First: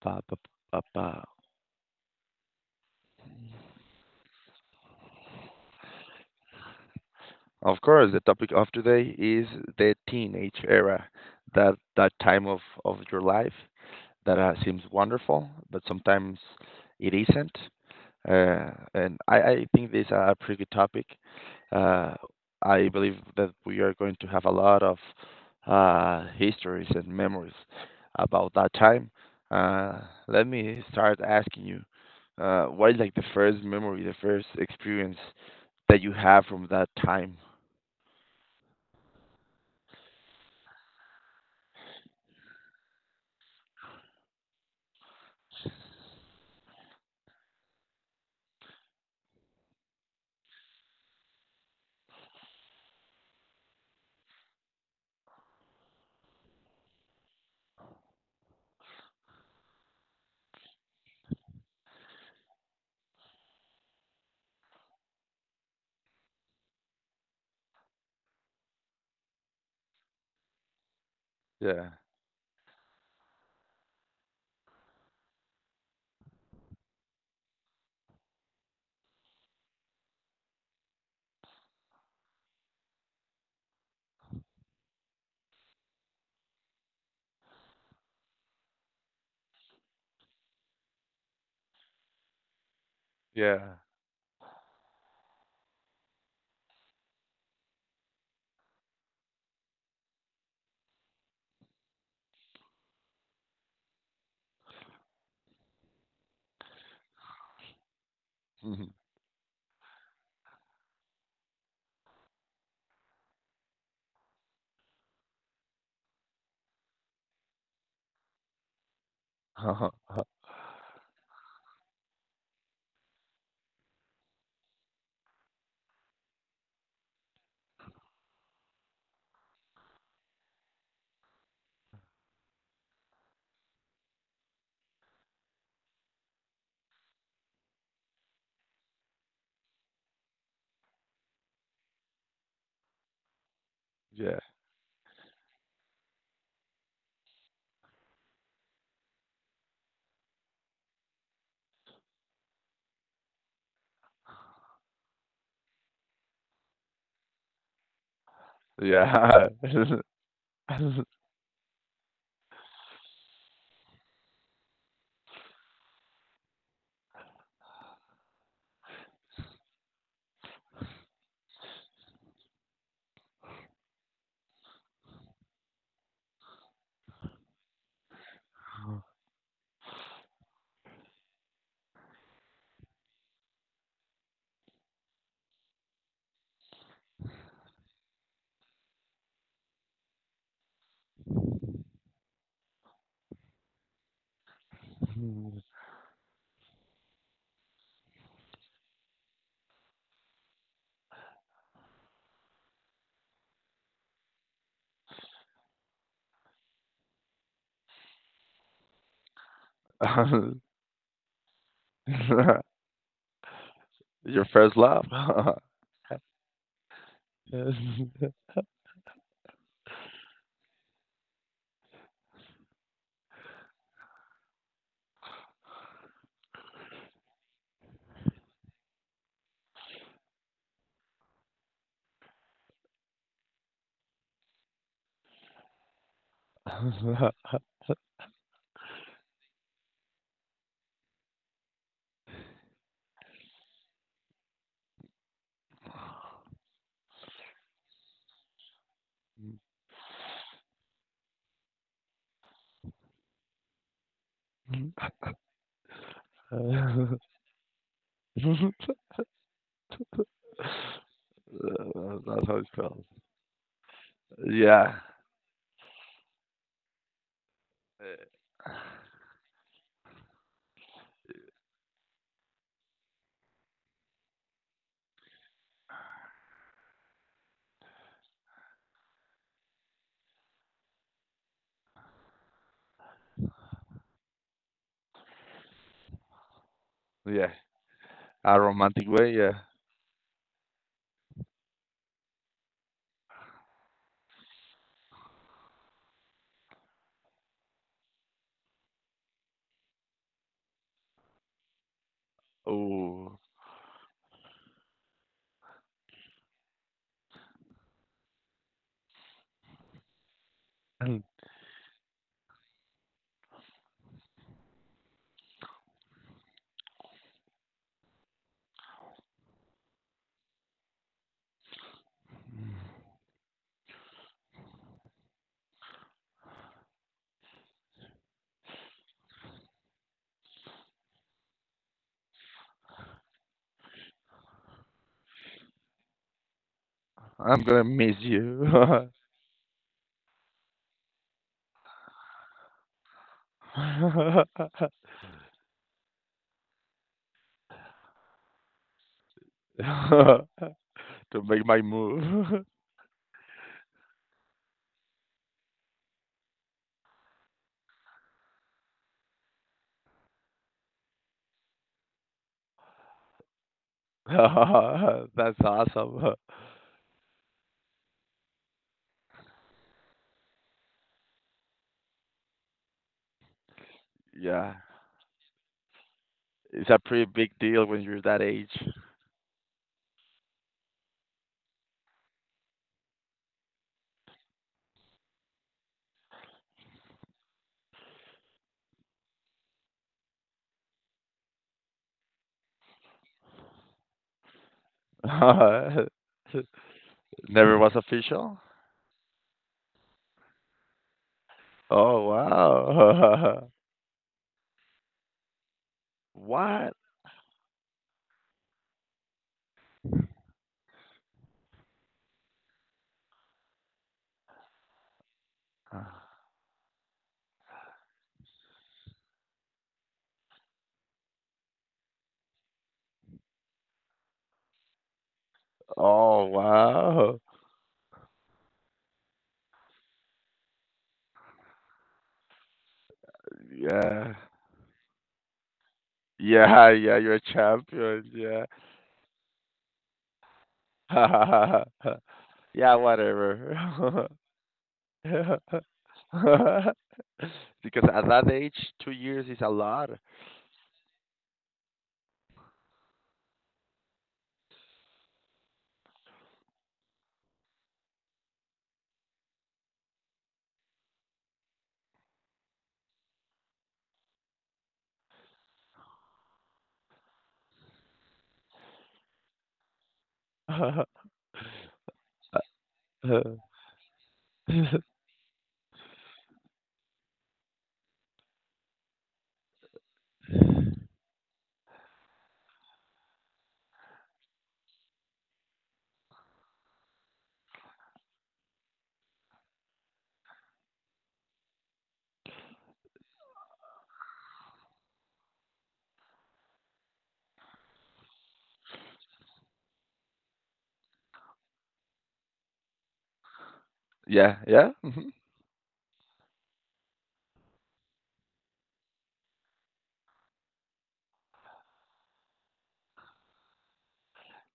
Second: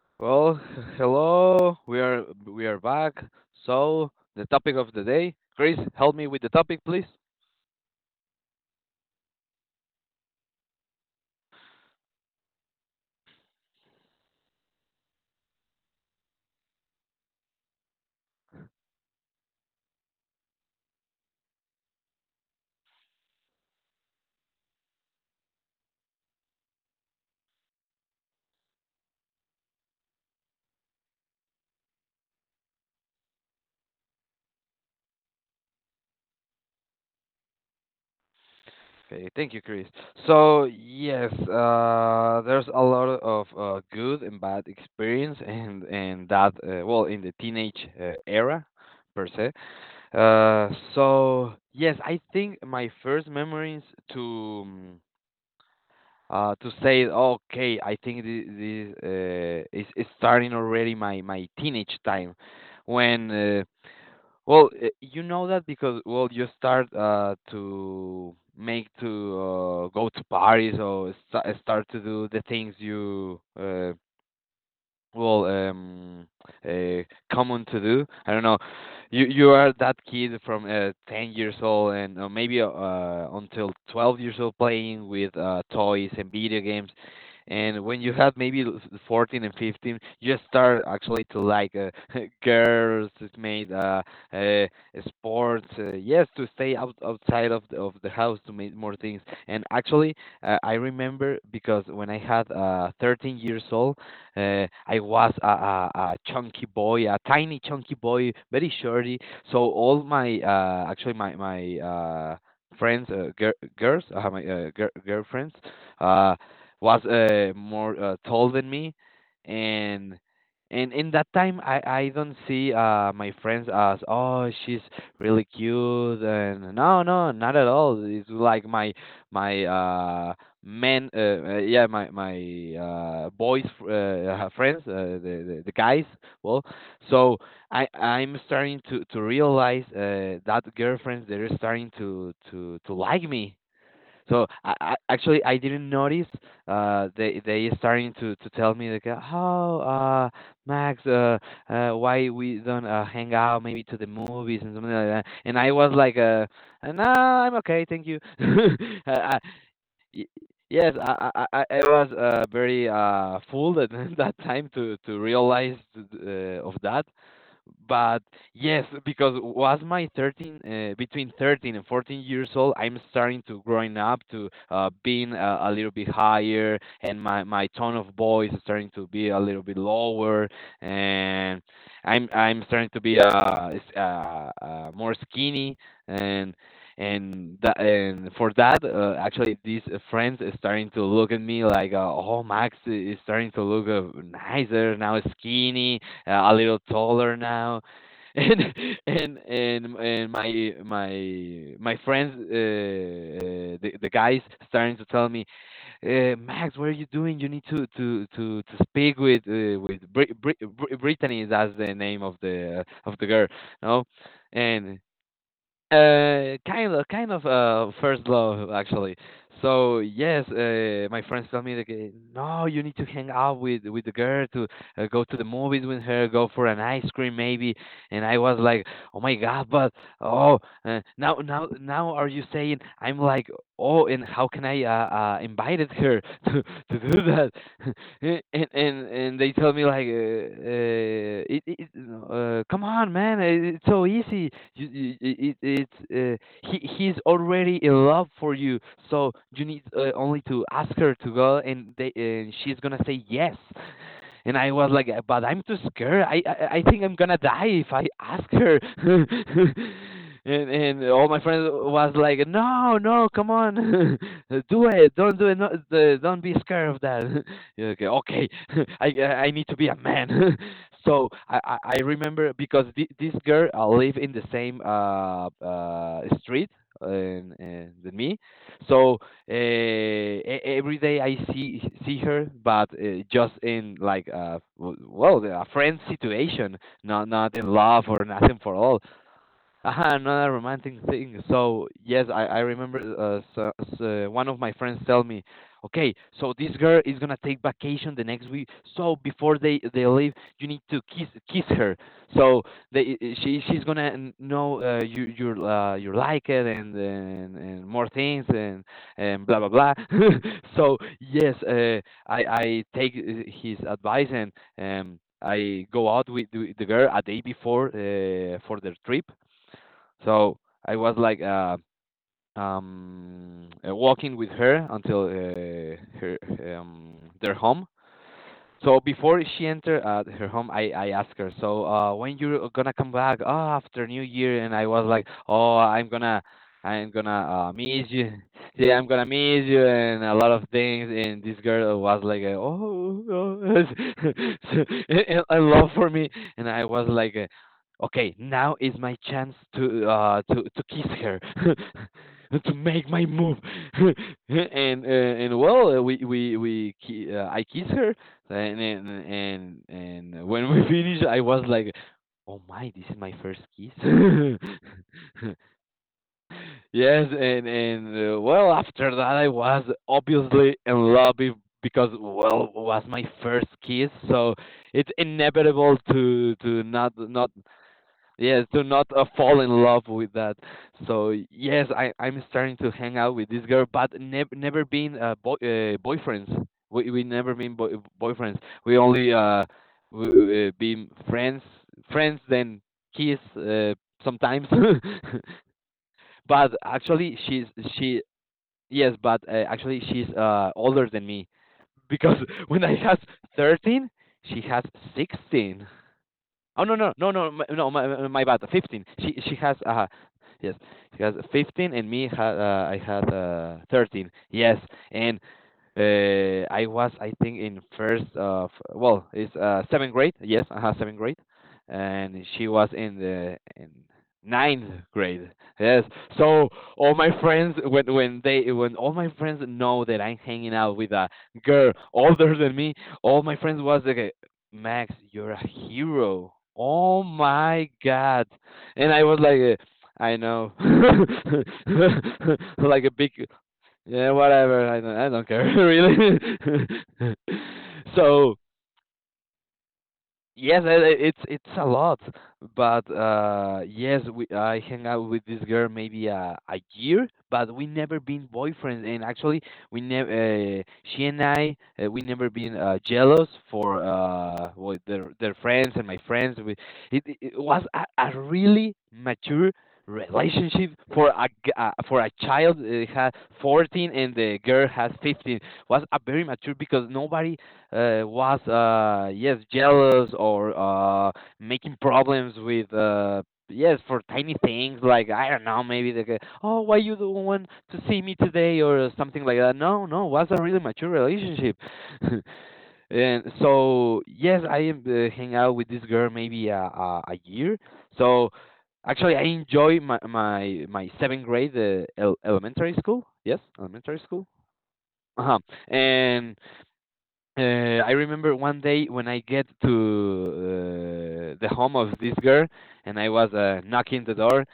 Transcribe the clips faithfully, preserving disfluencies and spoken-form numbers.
Ba, ba, Well, ba, ba. hello. We are we are back. So the topic of the day, Chris, help me with the topic, please. Of course, the topic of today is the teenage era, that that time of of your life that uh, seems wonderful, but sometimes it isn't. Uh, and I, I think this is a pretty good topic. Uh, I believe that we are going to have a lot of uh, histories and memories about that time. Uh, Let me start asking you, uh, what is like the first memory, the first experience that you have from that time. Okay, thank you, Chris. So yes, uh, there's a lot of uh, good and bad experience, and and that uh, well in the teenage uh, era, per se. Uh, so yes, I think my first memories to mm, uh, to say, okay, I think this, this uh, is, is starting already my, my teenage time when, uh, well, uh, you know that because, well, you start uh, to make to uh, go to parties or sta start Yeah, to do the things you uh, well um uh common to do, I don't know, you you are that kid from uh ten years old and uh, maybe uh until twelve years old playing with uh toys and video games. And when you have maybe l- fourteen and fifteen you start actually to like uh, girls, it's made yeah. uh, uh sports, uh, yes, to stay out, outside of the, of the house to make more things. And actually uh, I remember because when I had uh thirteen years old, uh, I was a, a, a chunky boy, a tiny chunky boy, very shorty. So all my uh, actually my my uh, friends, uh, gir girls, uh, my uh, gir girlfriends, uh, was uh, more uh, tall than me. And and in that time I I don't see uh my friends as, oh, she's really cute, and no, no, not at all. It's like my my uh men uh, uh, yeah my my uh boys uh uh, friends, uh, the, the the guys. Well, so i i'm starting to to realize uh that girlfriends they're starting to to to like me. Yeah, So i, I actually I didn't notice uh they they starting to to tell me like, uh, oh, uh Max, uh, uh why we don't uh, hang out maybe to the movies and something like that? And I was like, uh uh, no, I'm okay, thank you. I, yeah. Y- Yes, I, I, I I was uh, very uh, fooled at that time to to realize uh, of that. But yes, because was my thirteen, uh, between thirteen and fourteen years old, I'm starting to growing up to, uh, being a, a little bit higher, and my my tone of voice is starting to be a little bit lower. And I'm I'm starting to be uh, s- uh, uh more skinny. and and that and for that, uh, actually these, uh, friends are starting to look at me like, uh, oh, Max i- is starting to look uh, nicer now, skinny, uh, a little taller now. And and and and my my my friends, uh, uh, the, the guys starting to tell me, uh, Max, what are you doing? You need to to to to speak with, uh, with Brit- Brit- Brit- Brittany, that's the name of the of the girl. No. Your first And love. That's uh, kind of, kind of, uh, first love actually. So yes, uh, my friends tell me like, uh, no, you need to hang out with with the girl to, uh, go to the movies with her, go for an ice cream maybe. And I was like, "Oh my God!" But oh, uh, now, now now are you saying? I'm like, oh, and how can I, uh, uh invited her to to do how that? and and and they tell me like, uh, uh, it, it, uh, come on, man, it, it's so easy. You, you, it, it, it's uh, he he's already in love for you, so you need uh, only to ask her to go, and they and she's gonna say yes. And I was like, but I'm too scared. I I, I think I'm gonna die if I ask her. And and all my friends was like, it no, felt. no, come on. Do Yeah, it, don't do it, no, the, don't be scared of that. Yeah, okay, okay, I I need to be a man. So I I I remember because thi- this girl, uh, live in the same uh uh street, uh, and, and than me. So, uh, e- every day I see see her, but uh, just in like, uh, w- well, a friend situation, not yeah. not in love or A nothing for all. romantic way, yeah. Aha, another romantic thing. So yes, I I remember, uh, so, so one of my friends tell me, okay, so this girl is gonna take vacation the next week. So before they they leave, you need to kiss kiss her. So they Oh, she, she's gonna n- know, uh, you you uh, you like it, and, and and more things, and and blah blah blah. So I'm yes, uh, I I take, uh, his advice. And um. I go out with the the girl a day before, uh, for their trip. So I was like, uh, um, uh, walking with her until, uh, her um, their home. So before she entered, uh, her home, I, I asked her, so, uh, when you're gonna come back? Oh, after New Year. And I was like, oh, I'm gonna, I'm gonna, uh, gonna miss miss you. you. Yeah, I'm gonna miss you, and a lot of things. And this girl was like, uh, oh, oh. So, and, and love for me. And I was like, uh, okay, now is my chance to uh to to kiss her. To make my move. To make my move. And uh, and well, uh, we we we ki- uh, I kiss her. And and and and when we finished, I was like, "Oh my, this is my first kiss." That's awesome. Yes. And and uh, well, after that, I was obviously in love, be- because well, was my first kiss. So Yeah. it's inevitable to to It's a not pretty big not deal when you're that Yes, age. do not, uh, fall in love with that. So yes, I I'm starting to hang out with this girl, but never never been, uh, boy uh, boyfriends. We we never been boy boyfriends. We only uh we, uh, been friends, friends then kiss, uh, sometimes. But actually she's Never was she official? yes, but uh, actually she's uh older than me, Oh, because when I was wow. thirteen, she has sixteen. Oh, What? no, no, no, no, my, no, my my bad. Fifteen. She she has uh yes she has fifteen, and me had, uh, I had uh thirteen. Yes. And uh I was, I think in first of, well, it's uh seventh grade. Yes, I had seventh grade. And she was in the in ninth grade. Yes. Oh, So all my wow. friends, when when they when all my friends know that I'm hanging out with a girl older than me, all my friends was Yeah. like, Max, you're a hero. Yeah, yeah, Oh you're a my champion. God. Yeah. And I was like, uh, I know. Yeah, Like a big, whatever. yeah, whatever. I don't, I don't care, really. Because at that So, age, two years is a lot. yes, uh, uh, it's it's a lot. But uh yes, we I hang out with this girl maybe a a year, but we never been boyfriends. And actually we never, uh, she and I uh, we never been, uh, jealous for, uh well, their their friends and my friends. We, it it it was a, a really mature relationship for a g- uh, for a child, uh, had fourteen and the girl has fifteen, was a very mature because nobody, uh, was, uh, yes, jealous or, uh, making problems with, uh, yes, for tiny things like I don't know, maybe they go, oh, why you don't want to see me today or something like that? No, no, was a really mature relationship. And so yes, I uh, hang out with this girl maybe a, a, a year. So actually I enjoy my my my seventh grade, uh, el- elementary school, yes, elementary school. Yeah, yeah. Mhm. Uh-huh. And, uh, I remember one day when I get to, uh, the home of this girl, and I was, uh, knocking the door,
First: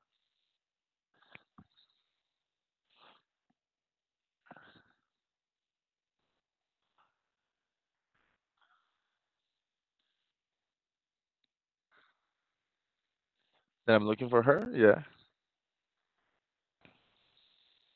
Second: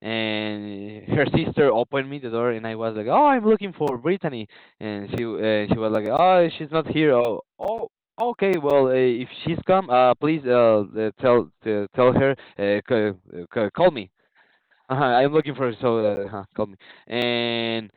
and her sister opened me the door, and I was like, "Oh, I'm looking for Brittany," and she uh, she was like, "Oh, she's not here." Oh, oh, okay. Well, uh, if she's come, uh, please uh, uh, tell uh, tell her, uh, c- uh, c- call That I'm me. looking for her? Uh-huh, Yeah. I'm looking for her, so, uh, uh, call me. And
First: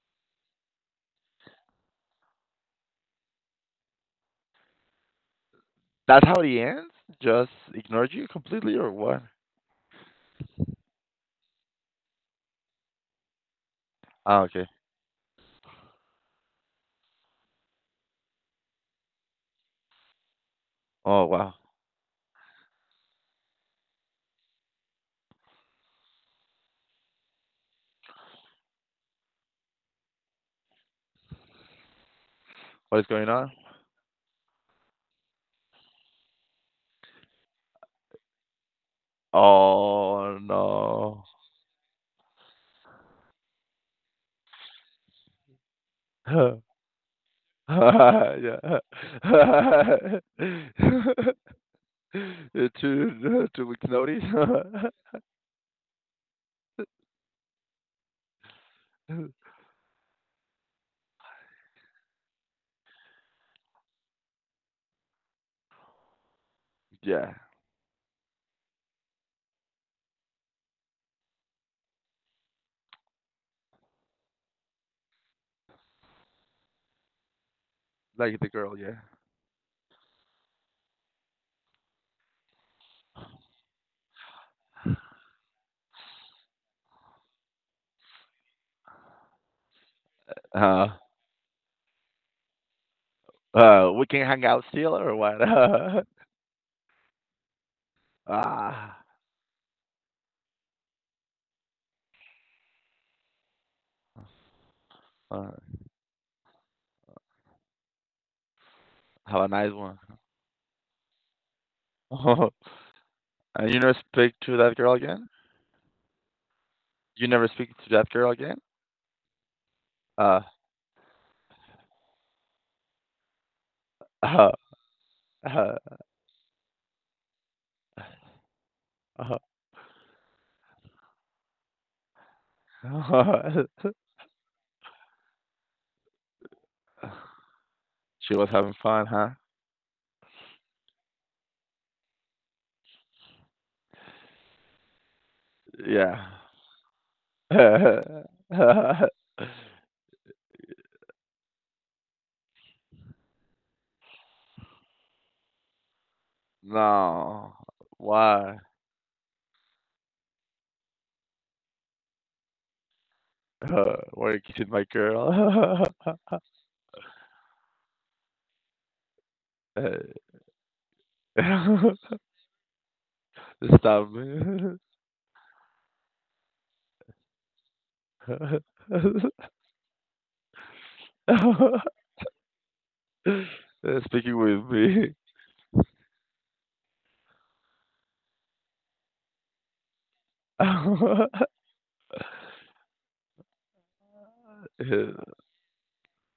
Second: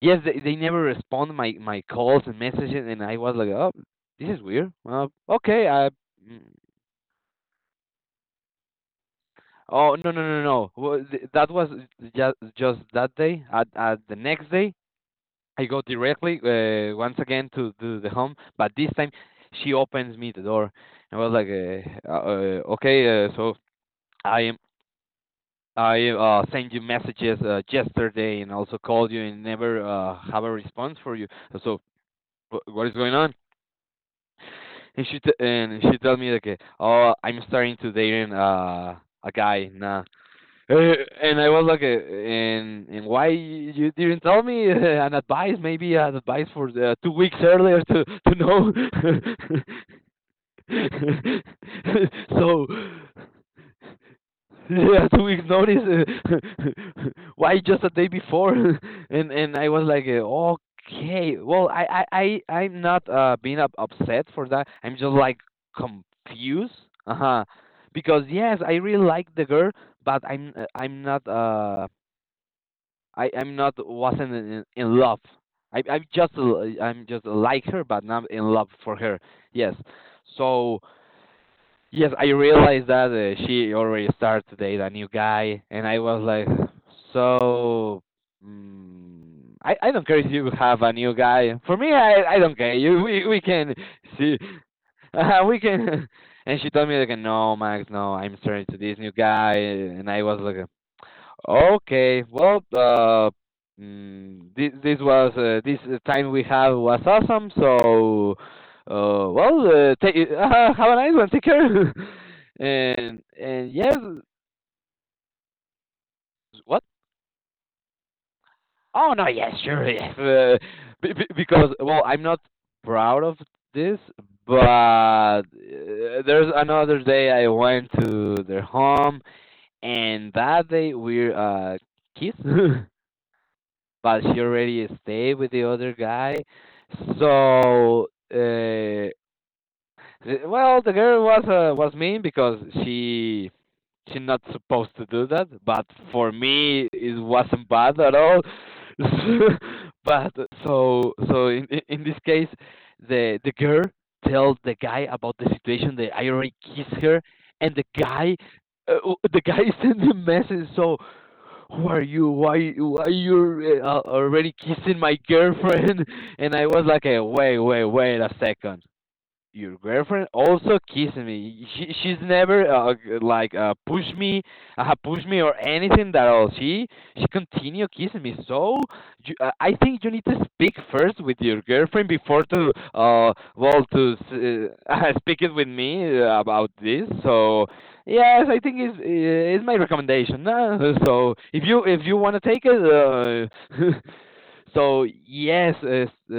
yes, they they never respond my my calls and messages, and I was like, "Oh, this is weird. Uh, okay, I." That's how Mm. it ends? Just ignored you completely or what? Oh, no, no, no, no! Well, th- that was just just that day. At, at the Ah, next okay. day, I go directly, uh, once again to, to the home, but this time she opens me the door. And I Oh, was like, wow. uh, uh, uh, "Okay, uh, so I am I uh, sent you messages, uh, yesterday and also called you and never, uh, have a response for you. So wh- what is What is going going on?" on? And she t- and she told me like, oh, I'm starting to dating uh, a guy now. Uh, Oh, no. And I was like, uh, and and why you didn't tell me uh, an advice? Maybe an advice for the two weeks earlier to to know. Yeah. so Uh, Two two weeks notice? Yeah, two weeks notice. uh, Why just a day before? and and I was like, uh, okay, well, I I I I'm not uh being up, upset for that. I'm just like confused. Uh Yeah. huh. Because yes, I really like the girl, but I'm uh, I'm not uh I I'm not wasn't in, in love. I I'm just l- I'm just like her, but not Like in the love girl, yeah. for her. Yes. So yes, I realized that uh, she already started to date a new guy, and I was like, so. Mm, I I don't care if you have Uh, a new guy. For me, I I don't care. You we we can uh, we can see hang out still or what? uh, we can. And she told me like, no, Max, no, I'm starting to this Ah, new guy, and I was like, okay, well, uh, mm, this this was uh, uh, this time we have was awesome, so. Uh, have a well, nice uh, one. take, uh, have a nice one. Take care. and and And you yes, never speak to that girl again? what? You never speak to that girl again? Oh no, yes, sure, yes. Uh, Uh, be- be- because well, I'm not proud of this, uh-huh. but uh, uh there's another day I went to their home, uh and that day we uh kissed, but she already stayed with the other guy, so She was having fun, uh, huh? the- well, the girl was uh, was mean because she she's not supposed to do that, but Yeah. for me it wasn't bad at all. but so so in in- this case, the the girl tells the guy about the situation. The I already kissed her, No. and the guy Why? uh, the guy sends a message. So who are you? Why why you Uh, uh, Why are you already kissing my kissing my girl? girlfriend? And I was like, eh, wait wait wait a second, your Uh, girlfriend also kissed me. She she's never uh, g- like uh, Stop pushed me, it. uh, pushed me or anything that all. She she continue kissing me. So you, uh, I think you need to speak first with your Uh, girlfriend before to uh well to Speaking with s- uh, me. speak it with me uh, about this. So yes, I think it's it's my recommendation. Uh, so Uh, if you if you want to take it, uh, so yes, uh, s- uh,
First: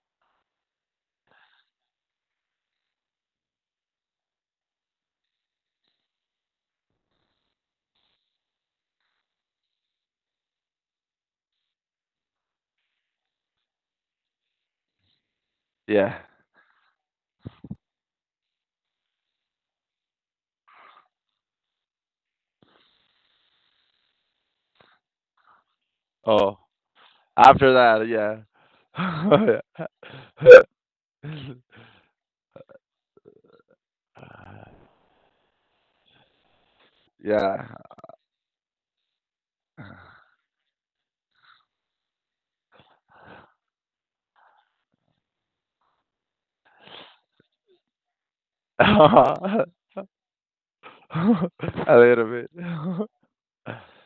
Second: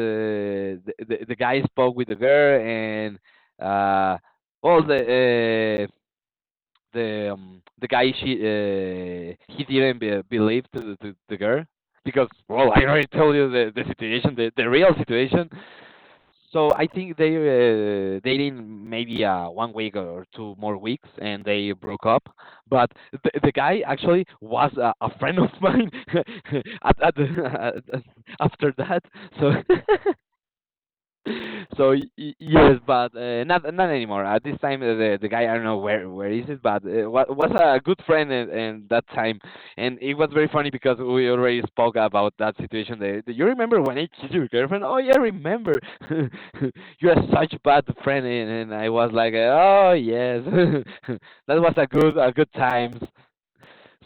the, the the guy spoke with the girl, and uh, well, the uh, the um, the guy she uh, he didn't be, believe to, the- to the girl because well, I already told you the, the situation, the, the real situation. Yeah. So I think they're uh, dating maybe uh, one week or two more weeks, and they broke up. But the, the guy actually was a, a friend of mine Oh, at, at after the that, yeah. after that. So so y- y- yes, but uh, not not anymore. At this Yeah. time, uh, the the guy I don't know where where is it, but uh, wa- was Yeah. a good friend and, and that time, and it was very funny because we already spoke about that situation. The, the, you remember when I kissed your girlfriend? Oh yeah, I remember. You are such bad friend, and, and I was like, oh A yes, that was a good little a bit. good times.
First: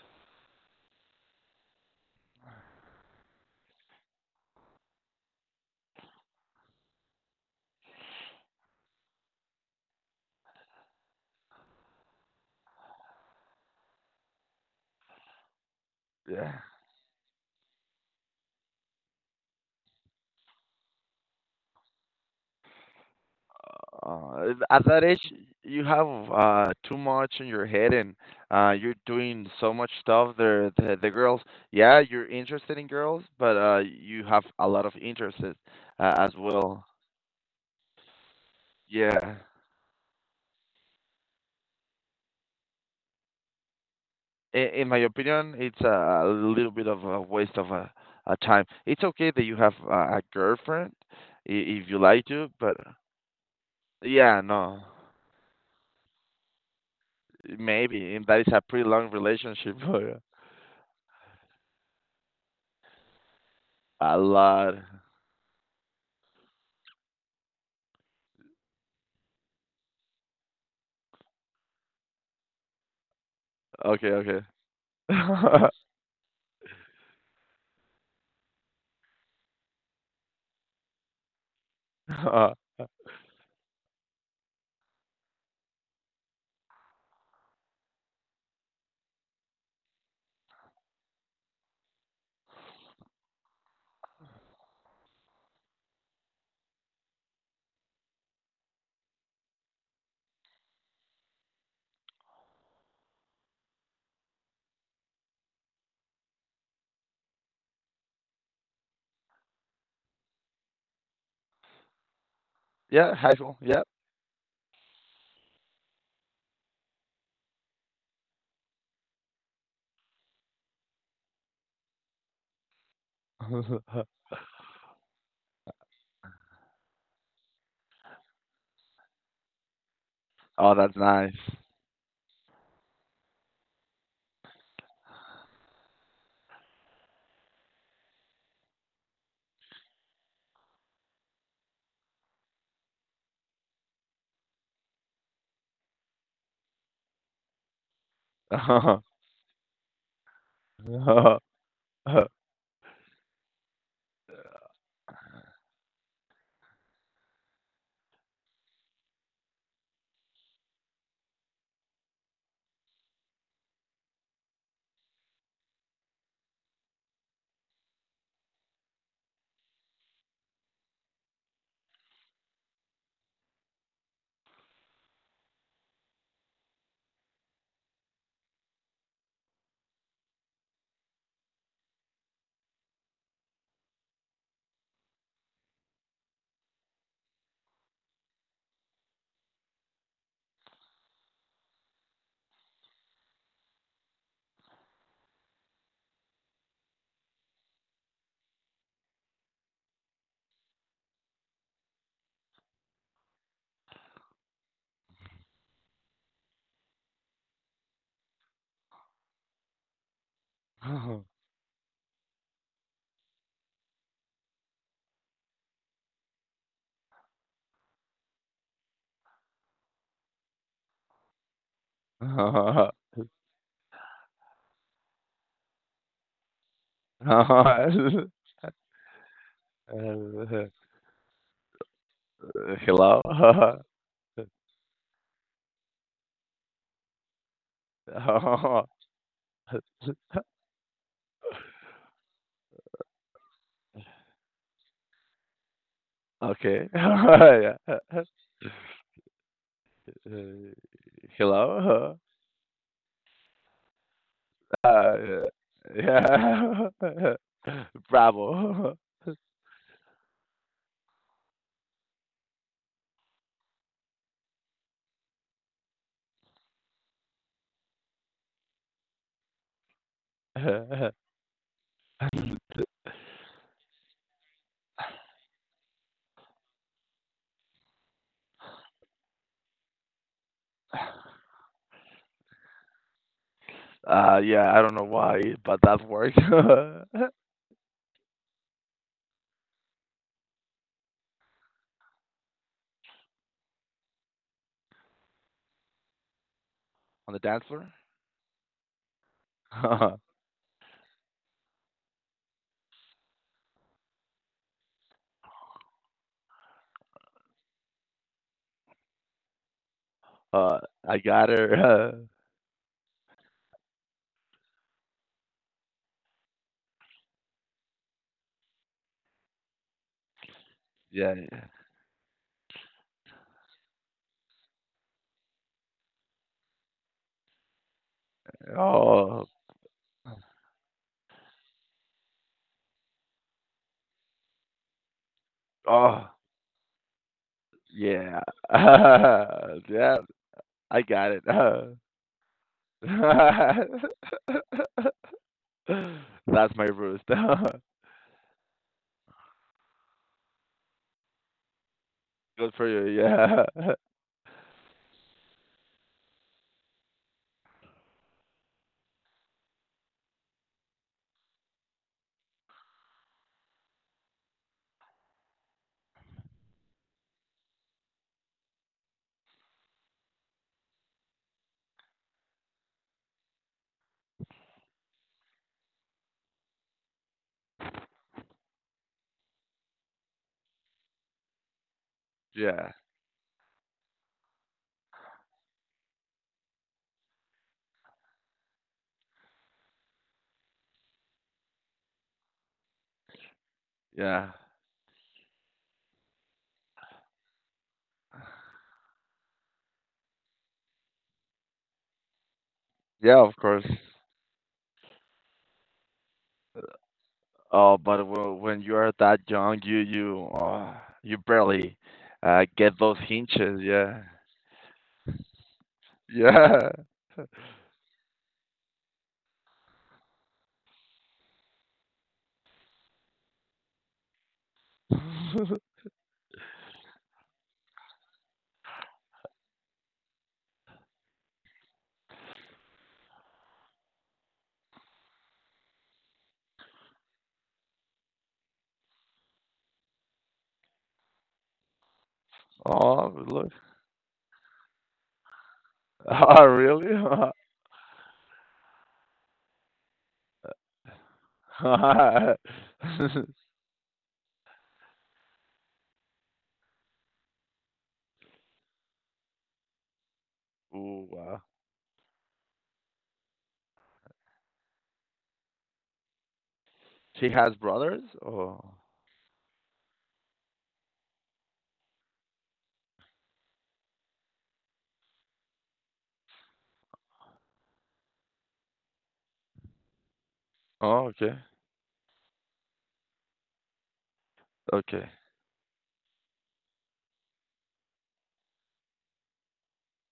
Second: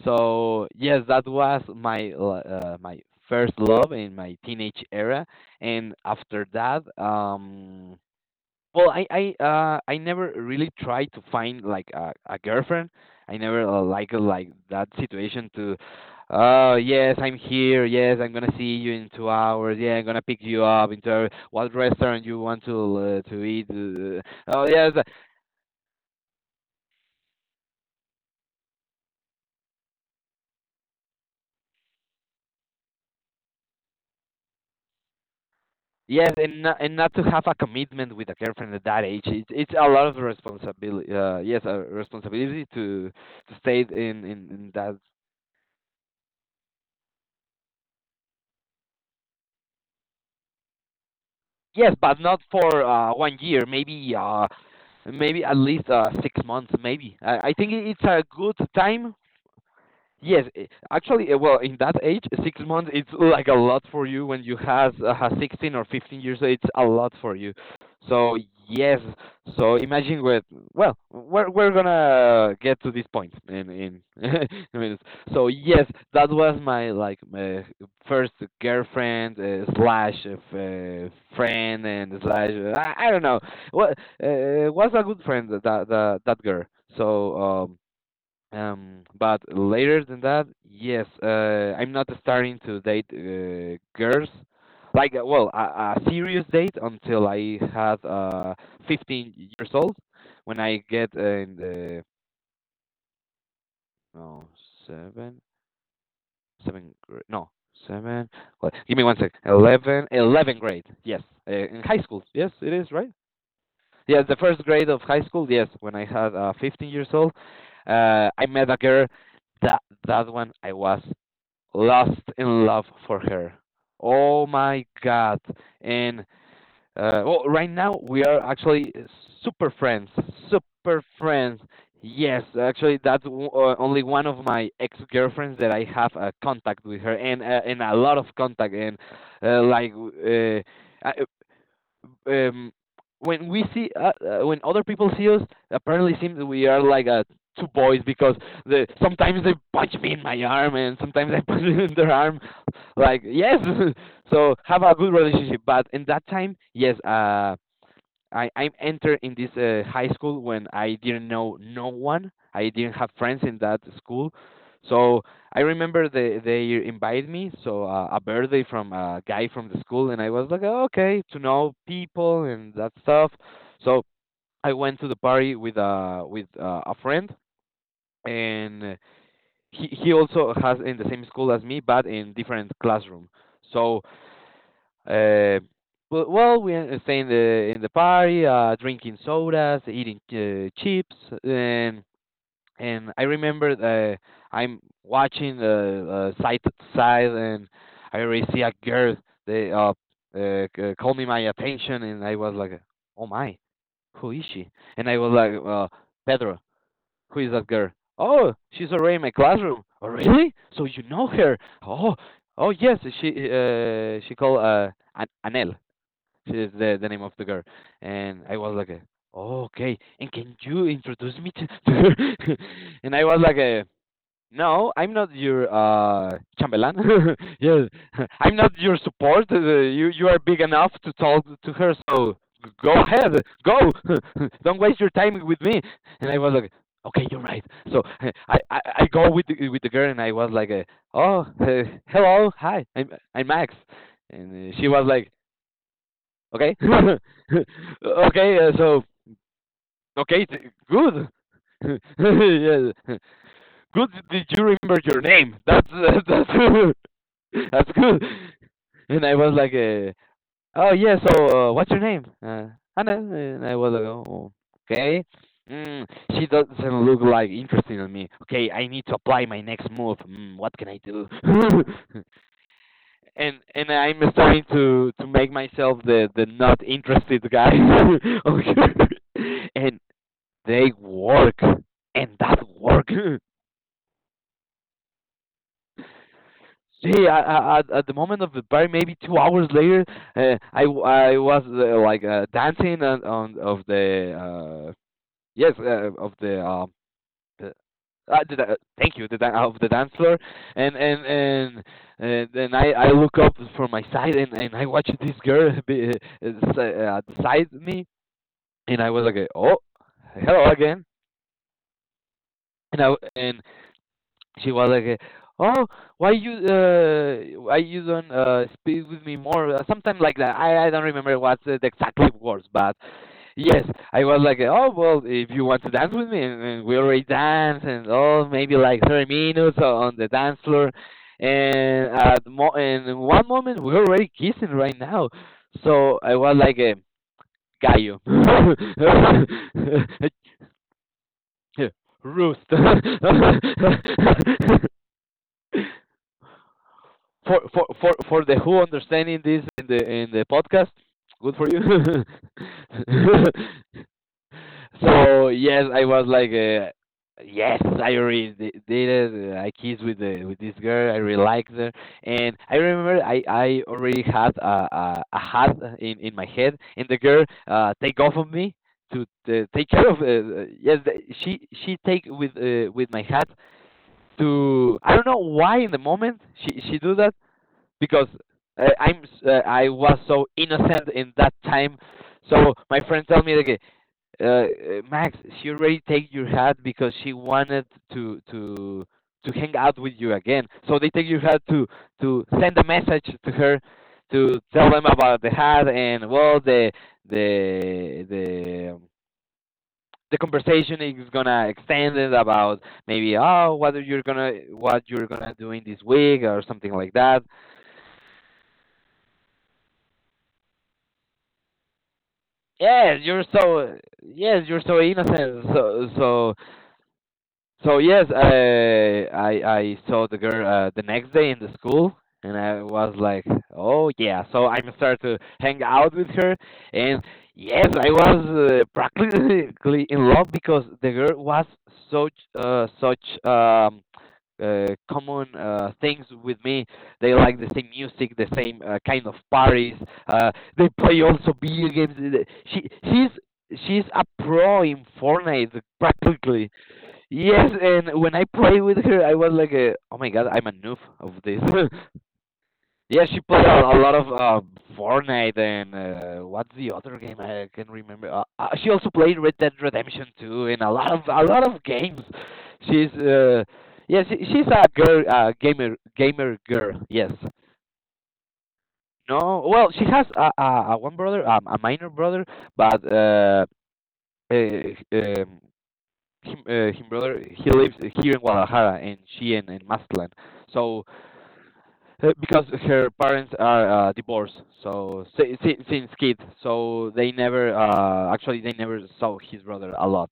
So yes, that was my l- uh, my first love in my teenage era, and after that, um, well, I I uh, I never really tried to find like a, a girlfriend. I never uh, like like that situation to, Yeah. oh yes, I'm here. Yes, I'm gonna see you in two hours. Yeah, I'm gonna pick you up into what restaurant you want to uh, to eat. Uh, Uh, oh At yes, that age, you have uh, too much in your head, and uh, you're doing so much stuff. The, the the girls, yeah, you're interested in girls, but uh, you have a lot of interests uh, as Yes, and not, well. and not to have a commitment with a girlfriend at that age, Yeah, it's it's a lot of responsibility. Uh, yes, a responsibility to to stay in, in in, in in my that. opinion, it's a, a little bit of a waste of a, a time. It's okay that you have a, a girlfriend i- if Yes, you but like not to, but for uh, one year. Maybe yeah, uh, no. maybe at least uh, six months. Maybe I, I think it's Maybe, a and that is good a pretty long time. relationship. But Yes, i- actually, uh, well, in that age, six months it's like a lot for a you. When you lot. has uh, has sixteen or fifteen years, so it's a lot for you. So yes, so imagine with well, we're we're gonna get to this point in in Okay, okay. a minute. So yes, that was my like my first girlfriend uh, slash uh, f- uh, friend and slash Uh, uh, I, I don't know what uh, was a good friend that that that girl. So um, um, but later than that, yes, uh, I'm not starting to date uh, girls, like uh, well, a, a serious date until I had uh fifteen years old, when I get uh, in the no seven seven grade no seven, well, give me one sec. Eleven, eleven grade, yes, uh, in high school, yes, it is right. yeah, high school. Yeah. Yes, the first grade of high school, yes, when I had uh fifteen years old, uh I met a girl that that one I was lost in love for her. Oh my God! And uh, well, right now we are actually super friends, Oh, that's super nice. friends. Yes, actually, that's w- uh, only one of my ex-girlfriends that I have uh, contact with her, and uh, and a lot of contact, and uh, like w- uh, I, um, when we see uh, uh, when other people see us, apparently seems we are like uh, two boys because the sometimes they punch me in my arm and sometimes I punch them in their arm. Like yes, so have a good relationship. But in that time, yes, uh, I I entered in this uh, high school when I didn't know no one. I didn't have friends in that school, so I remember they they invited me so uh, a birthday from a guy from the school, and I was like, "Oh, okay, to know people and that stuff." So I went to the party with uh with uh, a friend, and he he also has in the same school as me, but in different classroom. So uh, but, well, we uh, stay in the in the party, uh, drinking sodas, eating uh, chips, and and I remember uh, I'm watching the uh, side to side, and I already see a girl. They uh, uh c- called me my attention, and I was like, "Oh my, who is she?" And I was like, uh, "Pedro, who is that girl? Oh, she's already in my classroom. Oh, really? So you know her? Oh, oh yes. She uh, she called uh, An- Anel. She is the, the name of the girl." And I was like, uh, oh, okay. And can you introduce me to, to her? And I was like, uh, no, I'm not your uh chambellan. Yes, I'm not your support. Uh, You you are big Hello. enough to talk to her, so go ahead, go. Don't waste your time with me. And I was like, okay, you're right. So I I, I go with the, with the girl, and I was like, uh, oh, uh, hello, hi, I'm I'm Max, and uh, she was like, okay, Okay. Yeah. Uh, okay, uh, so okay, t- good. Hello. Yes, good, did you remember your Uh, name? That's that's that's yeah. good. That's good. Bravo. And I was like, uh, oh yeah, so uh, what's your name? Uh, Anna. And I was like, oh, okay. Mm, she doesn't look like interested in me. Okay, I need to apply my next move. Mm, what can I do? and and I'm starting to to make myself the the not interested guy. Okay. And they work, and that work. Uh, yeah, I don't know why, but that worked on Hey, I, I, at at the moment of the party, maybe two hours later, uh, I w- I was uh, like uh, dancing on, on of the uh, yes uh, of the um the dance the, floor. uh, the, da- thank you, the da- of the dance floor, and and and and then I I look up from my side and and I watch this girl be, uh, s- uh, beside me, and I was like, oh, hello Uh, again, I got her. and I w- and she was like, "Oh, why you uh, why you don't uh, speak with me more?" Uh, something like that. Uh, I I don't Yeah. remember what's the exact words, but yes, I was like, "Oh well, if you want to dance with me." and, and we already dance, and oh maybe like thirty Oh, minutes o- on the dance floor, and at mo- and in one moment we're already kissing right now. So oh, I was like, uh, "Gallo." yeah. Yeah, I got it. Roost. That's my roost. for Good for for for the who understanding this in the in the podcast, good for you. for you. Yeah. so yes i was like, uh, yes i already di- did it. I kissed with the with this girl. I really liked her. And I remember i i already had a a, a hat in in my head, and the girl uh take off of me to uh, take care of uh, uh, yes the, she she take with uh, with my hat. To I don't know why in the moment she she do that, because uh, I'm uh, I was so innocent in that time. So Yeah. my friend told me like, uh, uh, Max, she already take your hat because she wanted to to to hang out with you again. So they take your hat to to send a message to her, Yeah. to tell them about the hat. And well, the the the the conversation is gonna extend it about, maybe, Yeah, of oh course. what are you gonna what you're gonna do in this week or something like that. Oh, but w- when you are that young, you you uh, you barely uh, get those Yes, you're hinges. so, Yeah, yes, you're so innocent, so so yeah. so yes, I I I saw the girl uh, the next day in the school, and I was like, oh yeah. So I started to hang out with her, and yes, I was uh, practically in love, because the girl was such, uh, such um, uh, common uh, things with me. They like the same music, the same uh, kind of parties. Uh, they play also video games. She Oh, look. she's she's a pro in Fortnite Oh, practically. really? Yes, and when I played with her, I was like, uh, "Oh my god, I'm a noob of this." Yeah, she played a, a lot of uh, Fortnite, and uh, what's the other game I can remember? Uh, uh, she also played Red Dead Redemption two, and a lot of Ooh, a wow. lot of games. She's uh, yeah, she, she's a girl, uh, gamer, gamer girl. Yes. She has brothers? Oh, No, well, she has a, a, a one brother, um, a minor brother, but uh, uh, um, him, uh, him brother, he lives here in Guadalajara, and she in, in Mazatlan. So oh, okay, uh, because her parents are uh, divorced, so okay. si- si- since kids, so they never uh, actually they never saw his brother a lot.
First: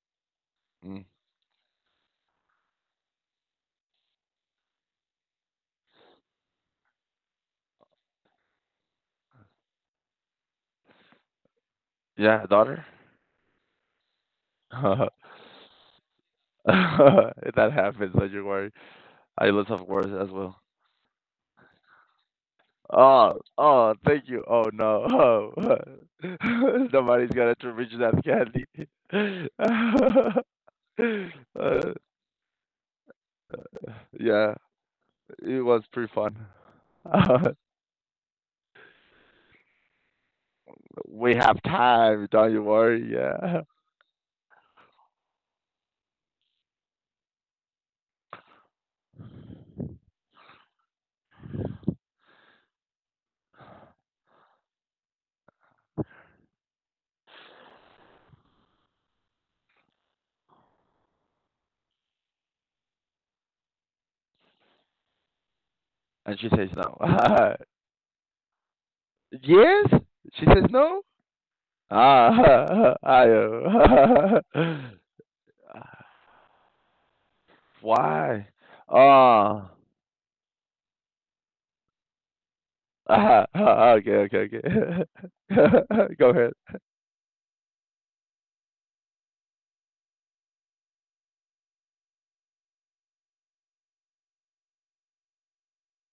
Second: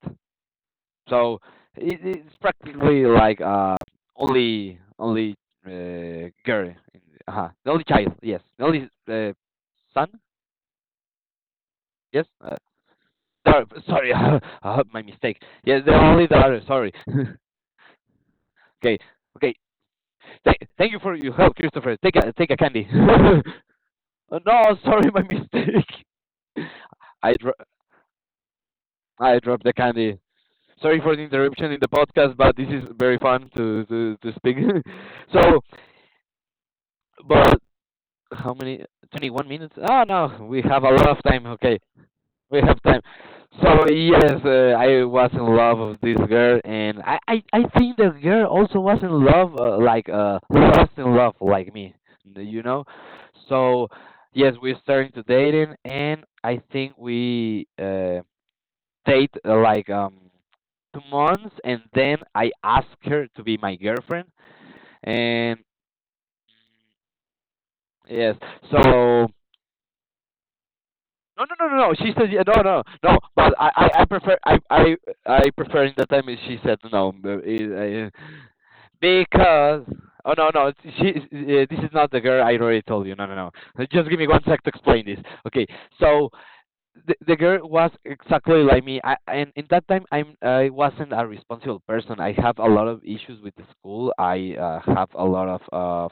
Mm. So it, it's practically like uh, only only uh, girl, in, uh, the only child, yes, the only uh, son, yes. Yeah, Uh, daughter. sorry, sorry, uh, my mistake. Yes, the only daughter. Sorry. That happens. Don't you worry. Okay, I okay. lose of words as Thank, well. thank you for your help, Christopher. Take a take a candy. Oh, oh, thank Oh, you. no, Oh sorry, my no, oh. mistake. Nobody's I dro- gonna to reach that candy. I dropped the candy. Sorry for the interruption in the Uh, podcast, but this is very fun to to, to yeah, speak. So, it was pretty fun. but how many? Twenty-one minutes? Oh no, we have a lot of We time. have Okay, time, don't we you have time. worry. Yeah, So yes, uh, I was in love with this girl, and I, I, I think the girl also was in love, uh, like uh, lost in love, like me, you know. So yes, we started to dating, and I think we uh, date uh, like um two months, and then I asked her to be my girlfriend, and and she says no. yes, so Yes, she says no. no, no, no, no, no. She said yeah, no, no, Ah. no. I, But I, I, I prefer, uh, I, I, I prefer in the time she said no, uh, uh, Why? Ah, because. Oh no, no. it's- She, uh, this is not the girl I already told you. No, no, okay, no. Just give me one okay, sec to okay. explain this. Okay, Go so ahead. the, the girl was exactly like me. I, and in that time, I'm, I wasn't a responsible person. I have a lot of issues with the school. I uh, have a lot of,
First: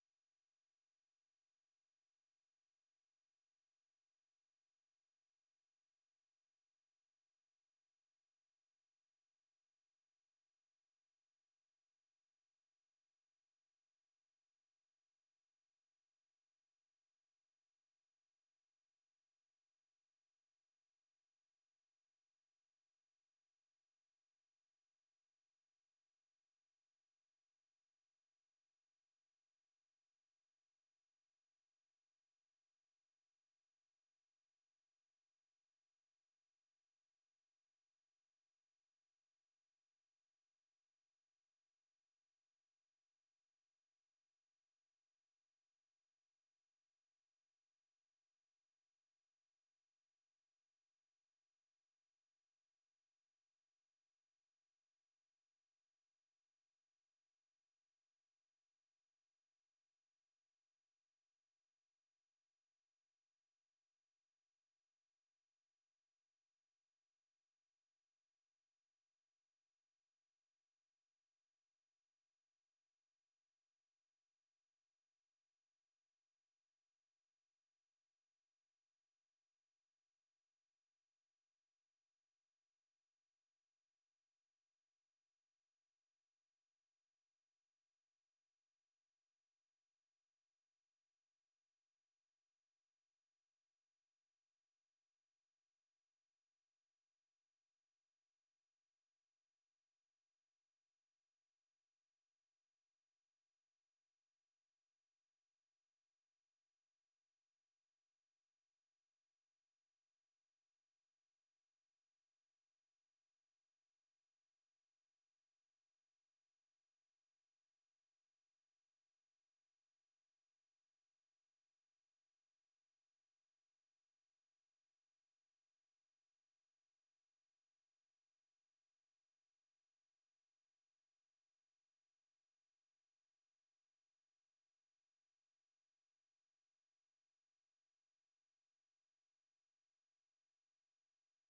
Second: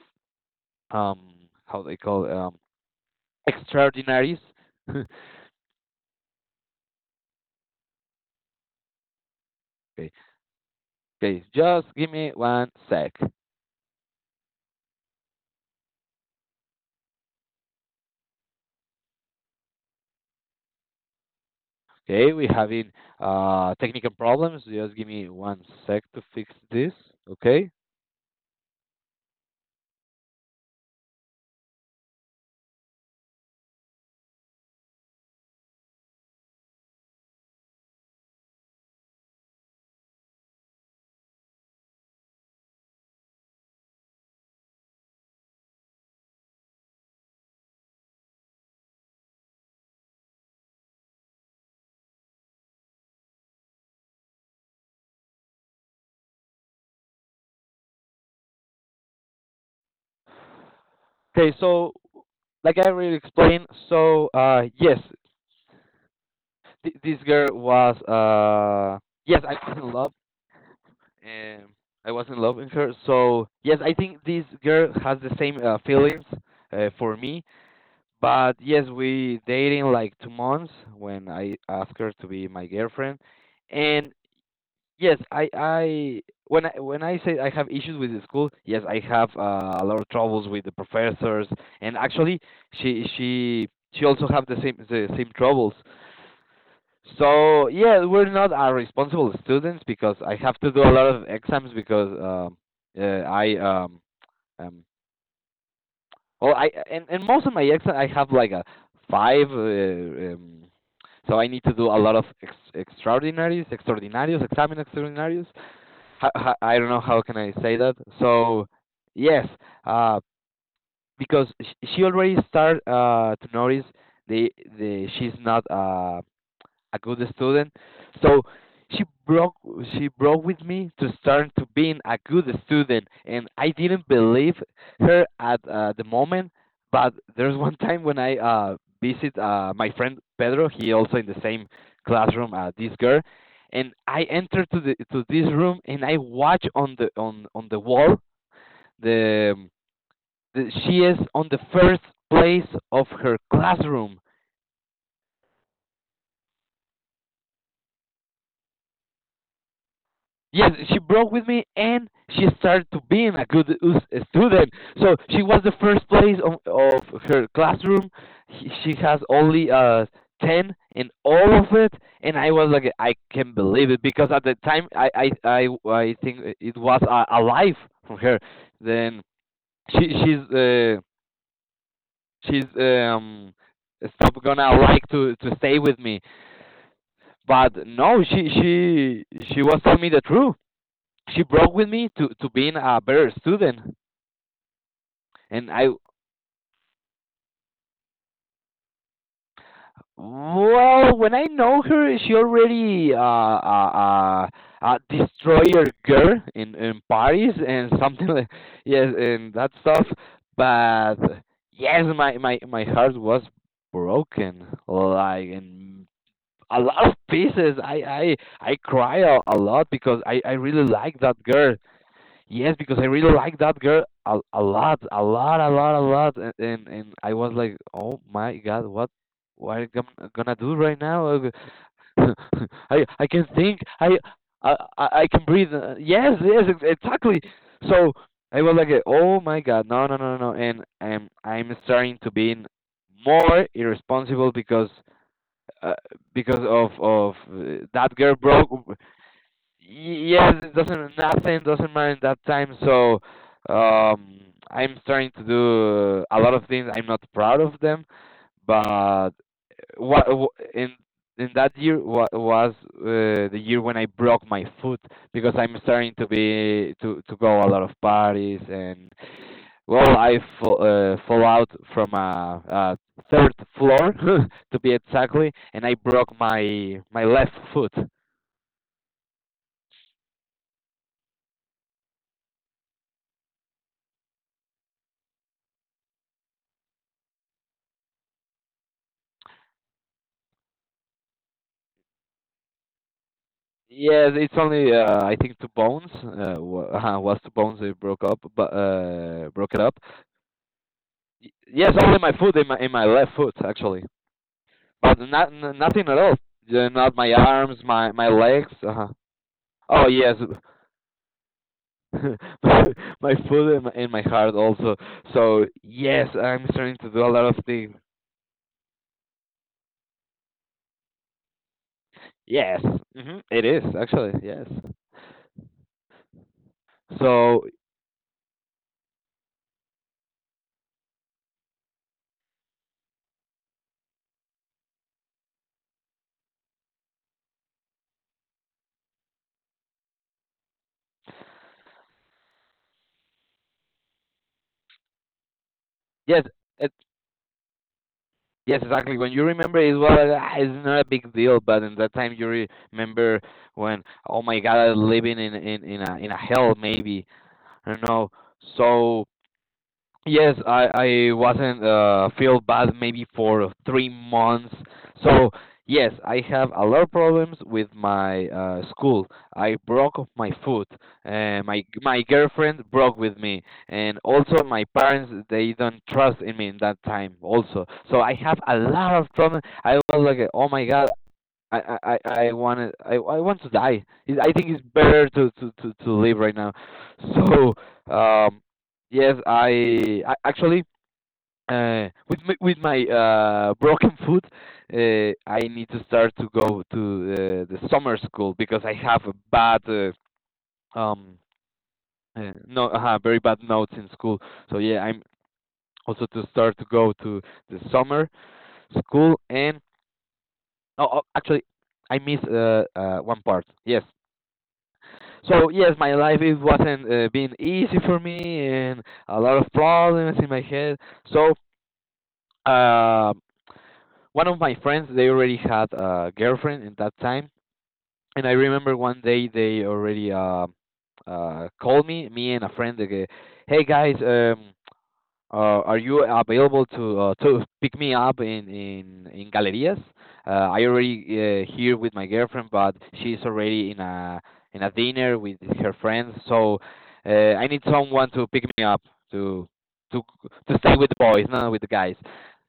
uh, um, how they call um, extraordinaries. Okay. Okay, just give me one sec. Okay, we're having uh, technical problems. Just give me one sec to fix this. Okay. Okay, so like I already explained, so uh, yes, th- this girl was uh, yes, I was in love. Um, I was in love with her. So yes, I think this girl has the same uh, feelings uh, for me. But yes, we dating like two months when I asked her to be my girlfriend, and yes, I I when I when I say I have issues with the school, yes, I have uh, a lot of troubles with the professors, and actually, she she she also have the same the same troubles. So yeah, we're not our responsible students, because I have to do a lot of exams, because um uh, I um um well I, and, and most of my exams I have like a five, uh, um so I need to do a lot of ex- extraordinaries, extraordinarios, examen extraordinarios, ho- ho- I don't know how can I say that. So yes, uh, because sh- she already start uh, to notice the the she's not uh, a good student. So she broke she broke with me to start to being a good student, and I didn't believe her at uh, the moment. But there's one time when I uh, visit uh, my friend Pedro. He also in the same classroom. Uh, this girl, and I entered to the to this room, and I watch on the on on the wall the, the she is on the first place of her classroom. Yes, she broke with me, and she started to being a good us- student. So she was the first place of, of her classroom. She, she has only uh ten in all of it, and I was like, I can't believe it, because at the time I I I, I think it was a, a life from her. Then she she's uh, she's um stop gonna like to to stay with me. But no, she she she was telling me the truth. She broke with me to to being a better student, and I, well when I know her, she already uh uh, uh uh destroyer girl in in Paris, and something like, yes, and that stuff. But yes, my my my heart was broken like in a lot of pieces. I i i cry a, a lot, because i i really like that girl. Yes, because I really like that girl a, a lot, a lot, a lot, a lot, and, and and I was like, oh my god, what, what am I gonna gonna do right now? I I can think, I I I I can breathe. uh, Yes, yes, ex- exactly. So I was like, oh my god, no, no, no, no, no, and I'm I'm starting to be more irresponsible, because uh, because of of uh, that girl broke. Yes, it doesn't, nothing doesn't mind that time. So um, I'm starting to do a lot of things I'm not proud of them, but what in in that year wa- was uh, the year when I broke my foot, because I'm starting to be to to go a lot of parties, and well I fall, uh, fall out from a, a third floor to be exactly, and I broke my my left foot. Yes, it's only uh, I think two bones. Uh, wa- uh, was two bones they broke up, but uh, broke it up. Y- Yes, only my foot in my in my left foot, actually, but not n- nothing at all. Yeah, not my arms, my my legs. Uh-huh. Oh yes, my foot, and my, and my heart also. So yes, I'm starting to do a lot of things. Yes, hmm, it is actually yes. So yes, yes, exactly. When you remember it, well, ah, it's not a big deal. But in that time, you re- remember when, oh my God, I'm living in in in a in a hell maybe. I don't know. So yes, I I wasn't uh feel bad maybe for three months. So yes, I have a lot of problems with my uh school. I broke off my foot. Uh, my my girlfriend broke with me, and also my parents they don't trust in me in that time also. So I have a lot of trauma. I was like, oh my god, I I I want I I want to die. It- I think it's better to to to to live right now. So um, yes, I, I actually uh with my, with my uh broken foot, uh, I need to start to go to uh, the summer school, because I have a bad, uh, um uh, no uh, very bad notes in school. So yeah, I'm also to start to go to the summer school, and oh, oh actually I miss uh, uh one part. Yes, so yes, my life it wasn't uh, being easy for me, and a lot of problems in my head. So uh, one of my friends, they already had a girlfriend in that time, and I remember one day they already uh, uh, called me, me and a friend. They go, hey guys, um, uh, are you available to uh, to pick me up in in in Galerías? Uh, I already uh, here with my girlfriend, but she's already in a in a dinner with her friends. So uh, I need someone to pick me up to to to stay with the boys, not with the guys.